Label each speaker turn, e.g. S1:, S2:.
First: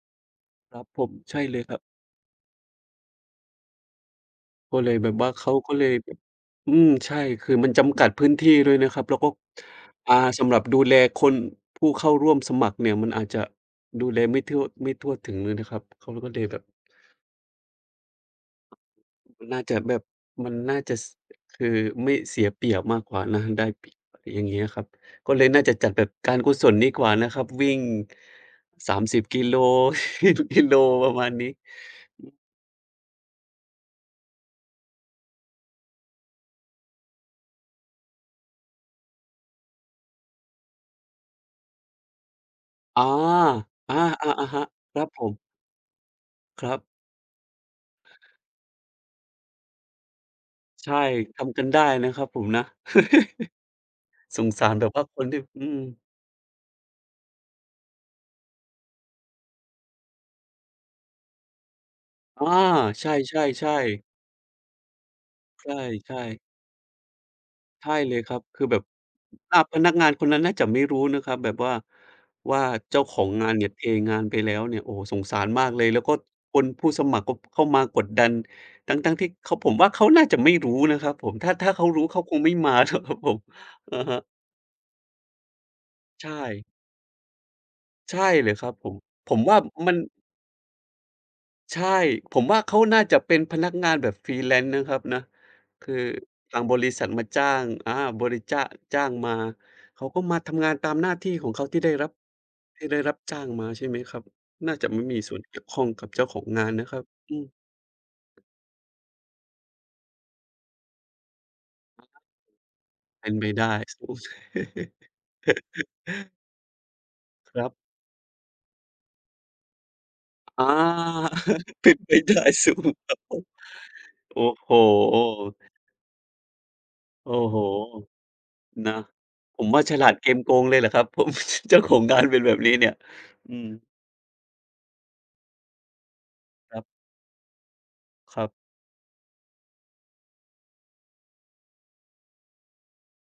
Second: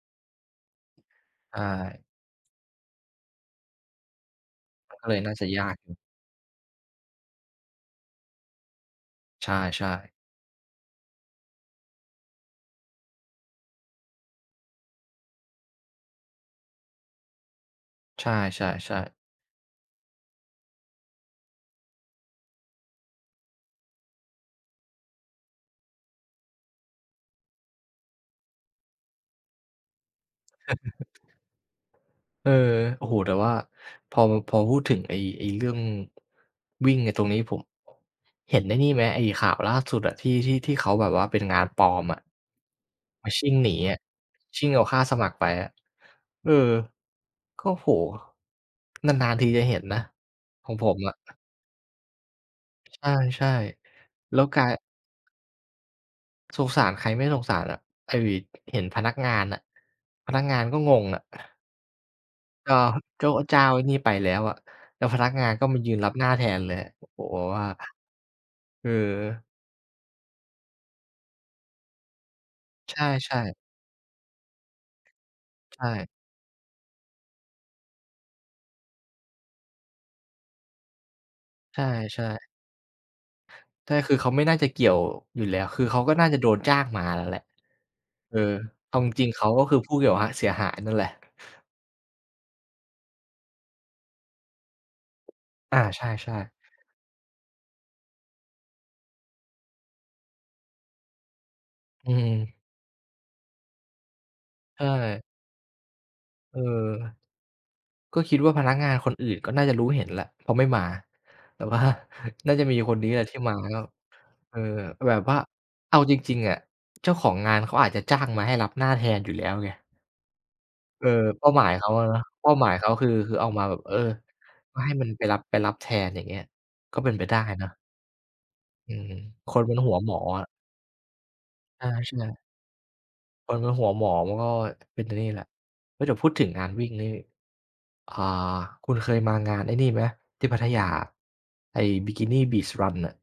S1: ครับผม ใช่เ
S2: ใ
S1: ล
S2: ช
S1: ย
S2: ่
S1: ครับ ก็เล
S2: มั
S1: ย
S2: นก็
S1: แบ
S2: เล
S1: บ
S2: ย
S1: ว่
S2: น
S1: า
S2: ่าจ
S1: เข
S2: ะ
S1: า
S2: ยา
S1: ก็
S2: ก
S1: เลยแบบ อืม ใช่ คือมันจำกัดพื้นที่ด้วยนะครับ แล้วก็
S2: ใช่
S1: อ
S2: ๆ
S1: า สำหรับดูแลคน ผู้เข้าร่วมสมัครเนี่ย มันอาจจะดูแลไม่ทั่ว ไม่ทั่วถึงเลยนะครับ เขาเลยก็เลยแบบ
S2: ใช่ ๆ ๆ
S1: ม น่าจะแบบ มันน่าจะ ส คือไม่เสียเปรียบมากกว่านะ ได้เปรียบ อย่างเงี้ยอะครับ ก็เลยน่าจะจัดแบบการกุศลดีกว่านะครับ วิ่ง 30 กิโล ที่ทุก กิโล ประมาณนี้
S2: เออ โอ้โฮ แต่ว่าพอมา พอพูดถึงไอ้ ไอ้เรื่อง วิ่งไอ้ตรงนี้ผม เห็นไอ้นี่ไหม ไอ้ข่าวล่าสุดอะ ที่ ที่ ที่เขาแบบว่าเป็นงานปลอมอะ?
S1: อา
S2: มันชิ่งหนี
S1: อ
S2: อ
S1: า
S2: ะ
S1: ๆ อะฮ
S2: ช
S1: ะ
S2: ิ่งเอาค
S1: ค
S2: ่
S1: ร
S2: า
S1: ับ
S2: ส
S1: ผ
S2: มัค
S1: ม
S2: รไปอะ เอ
S1: คร
S2: อ
S1: ับ
S2: ก็ โอ้โฮ! นาน ๆ ทีจะเห็นนะของผ
S1: ใช่
S2: มอะ
S1: ทำกันได้นะครับผมนะ
S2: ใช่ ๆ แล้
S1: ส
S2: ว
S1: ง
S2: กล
S1: ส
S2: า
S1: า
S2: ย
S1: รแบบว่าคนที่ อืม
S2: สงสารใครไม่สงสารอะ ไอ้ ว เห็นพนักงานน่ะ พนักงานมันก็งงอะ
S1: อา
S2: ก็
S1: ใช
S2: โจ๊ะ เจ้า
S1: ่
S2: ไอ้นี่
S1: ๆ ๆ
S2: ไปแล้วอะ แล้วพนักงานก็
S1: ใ
S2: มายืนรั
S1: ช
S2: บ
S1: ่
S2: หน้า
S1: ๆ
S2: แทนเลยอะ โอ้โฮ! แบบว่า
S1: ใช่เลยครับ คือแบบ
S2: คือ
S1: อา พนักงานคนนั้นน่าจะไม่รู้นะครับ แบบว่า ว่า
S2: ใ
S1: เจ้าของ
S2: ช่
S1: งา
S2: ๆ
S1: นเนี่ยเทงานไปแล้วเนี่ย โอ้โฮ! สงสารมาก
S2: ใช
S1: เลย แล้ว
S2: ่
S1: ก็คน ผู้สมัครก็ เข้ามากดดัน ทั้ง ๆ ที่เขา ผมว่าเขาน่าจะไม่รู้นะครับผม ถ้า ถ้า
S2: ใ
S1: เขารู้ เ
S2: ช
S1: ขา
S2: ่
S1: คง
S2: ๆ
S1: ไม่มา ท ครับผม
S2: ใช่
S1: อะ
S2: ค
S1: ฮ
S2: ือ
S1: ะ
S2: เขาไม่น่าจะเกี่ยว อยู่แล้ว คือเขาก็
S1: ใช
S2: น่าจะโดน
S1: ่
S2: จ้างมาน่ะแหละ
S1: ใช่
S2: คือ
S1: เลยครับผ
S2: เอ
S1: ม
S2: าจริง
S1: ผ
S2: ๆ เ
S1: ม
S2: ขา
S1: ว่า
S2: ก็คือผ
S1: มั
S2: ู้
S1: น
S2: แบบว่าเสียหายนั่นแหละ
S1: ใช่ ผมว่าเขาน่าจะเป็นพนักงานแบบ freelance นะครับนะ
S2: อา
S1: คือ
S2: ใช่ ๆ
S1: ทางบริษัทมาจ้าง อา บริจ้า จ้างมา เขาก็มาทำงานตามหน้าที่ของเขาที่ได้รั
S2: อื
S1: บ
S2: อฮึ
S1: ที่ได้รับจ้างมา ใช่ไหมครับ น่า
S2: ใช
S1: จะไม่มี
S2: ่
S1: ส่วนเกี่ยวข้องกับเจ้าของ
S2: เอ
S1: ง
S2: อ
S1: านนะครับ อือ
S2: ก็คิดว่าพนักงานคนอื่นก็น่าจะรู้เห็นแหละ เพราะไม่มา แต่ว่า
S1: อะฮะ
S2: น่าจะมีอยู่คนเนี้ย
S1: เป็
S2: ที
S1: น
S2: ่
S1: ไป
S2: มา
S1: ได้
S2: ก็
S1: ส โอ้ เท
S2: เออ แบบว่า เอาจริง ๆ อะ เจ้าของง
S1: ค
S2: าน
S1: รั
S2: เข
S1: บ
S2: าอาจจะจ้างมาให้รับหน้าแทนอยู่แล้วไง
S1: อา
S2: เออ เป้าหมายเข
S1: เป
S2: า
S1: ็น
S2: อะ
S1: ไ
S2: เ
S1: ป
S2: นาะ
S1: ได้
S2: เป้าหม
S1: ส
S2: า
S1: ู
S2: ยเข
S1: ง
S2: าคื
S1: ค
S2: อ
S1: รับ
S2: ค
S1: ผ
S2: ือเ
S1: ม
S2: อามาแบบ เออ
S1: โอ้โฮ!
S2: ก็ให้มันไป รับ ไปรับแทน อย่างเงี้ย ก็เป็นไป
S1: โอ้
S2: ได้
S1: โฮ
S2: เนาะ
S1: น
S2: อื
S1: ะ
S2: อฮึ ค
S1: ผ
S2: น
S1: ม
S2: มั
S1: ว
S2: น
S1: ่า
S2: หั
S1: ฉ
S2: ว
S1: ลา
S2: หม
S1: ด
S2: อ
S1: เกม
S2: อะ
S1: โกงเลยแหละครับ ผม เจ้า
S2: อา
S1: ของ
S2: ใช
S1: ง
S2: ่
S1: าน
S2: ครั
S1: เ
S2: บ
S1: ป็นแบบนี้เนี่ย
S2: ค
S1: อื
S2: น
S1: ม
S2: มันหัวหมอ มันก็ เป็น ต นี่แหละ เออ เดี๋ยวพูดถึงงาน
S1: คร
S2: ว
S1: ับ
S2: ิ่งนี่ อ่า
S1: ครับ
S2: คุณเคยมางานไอ้นี่ไหม? ที่พัทยาอะ ไอ้ Bikini Beach Run น่ะ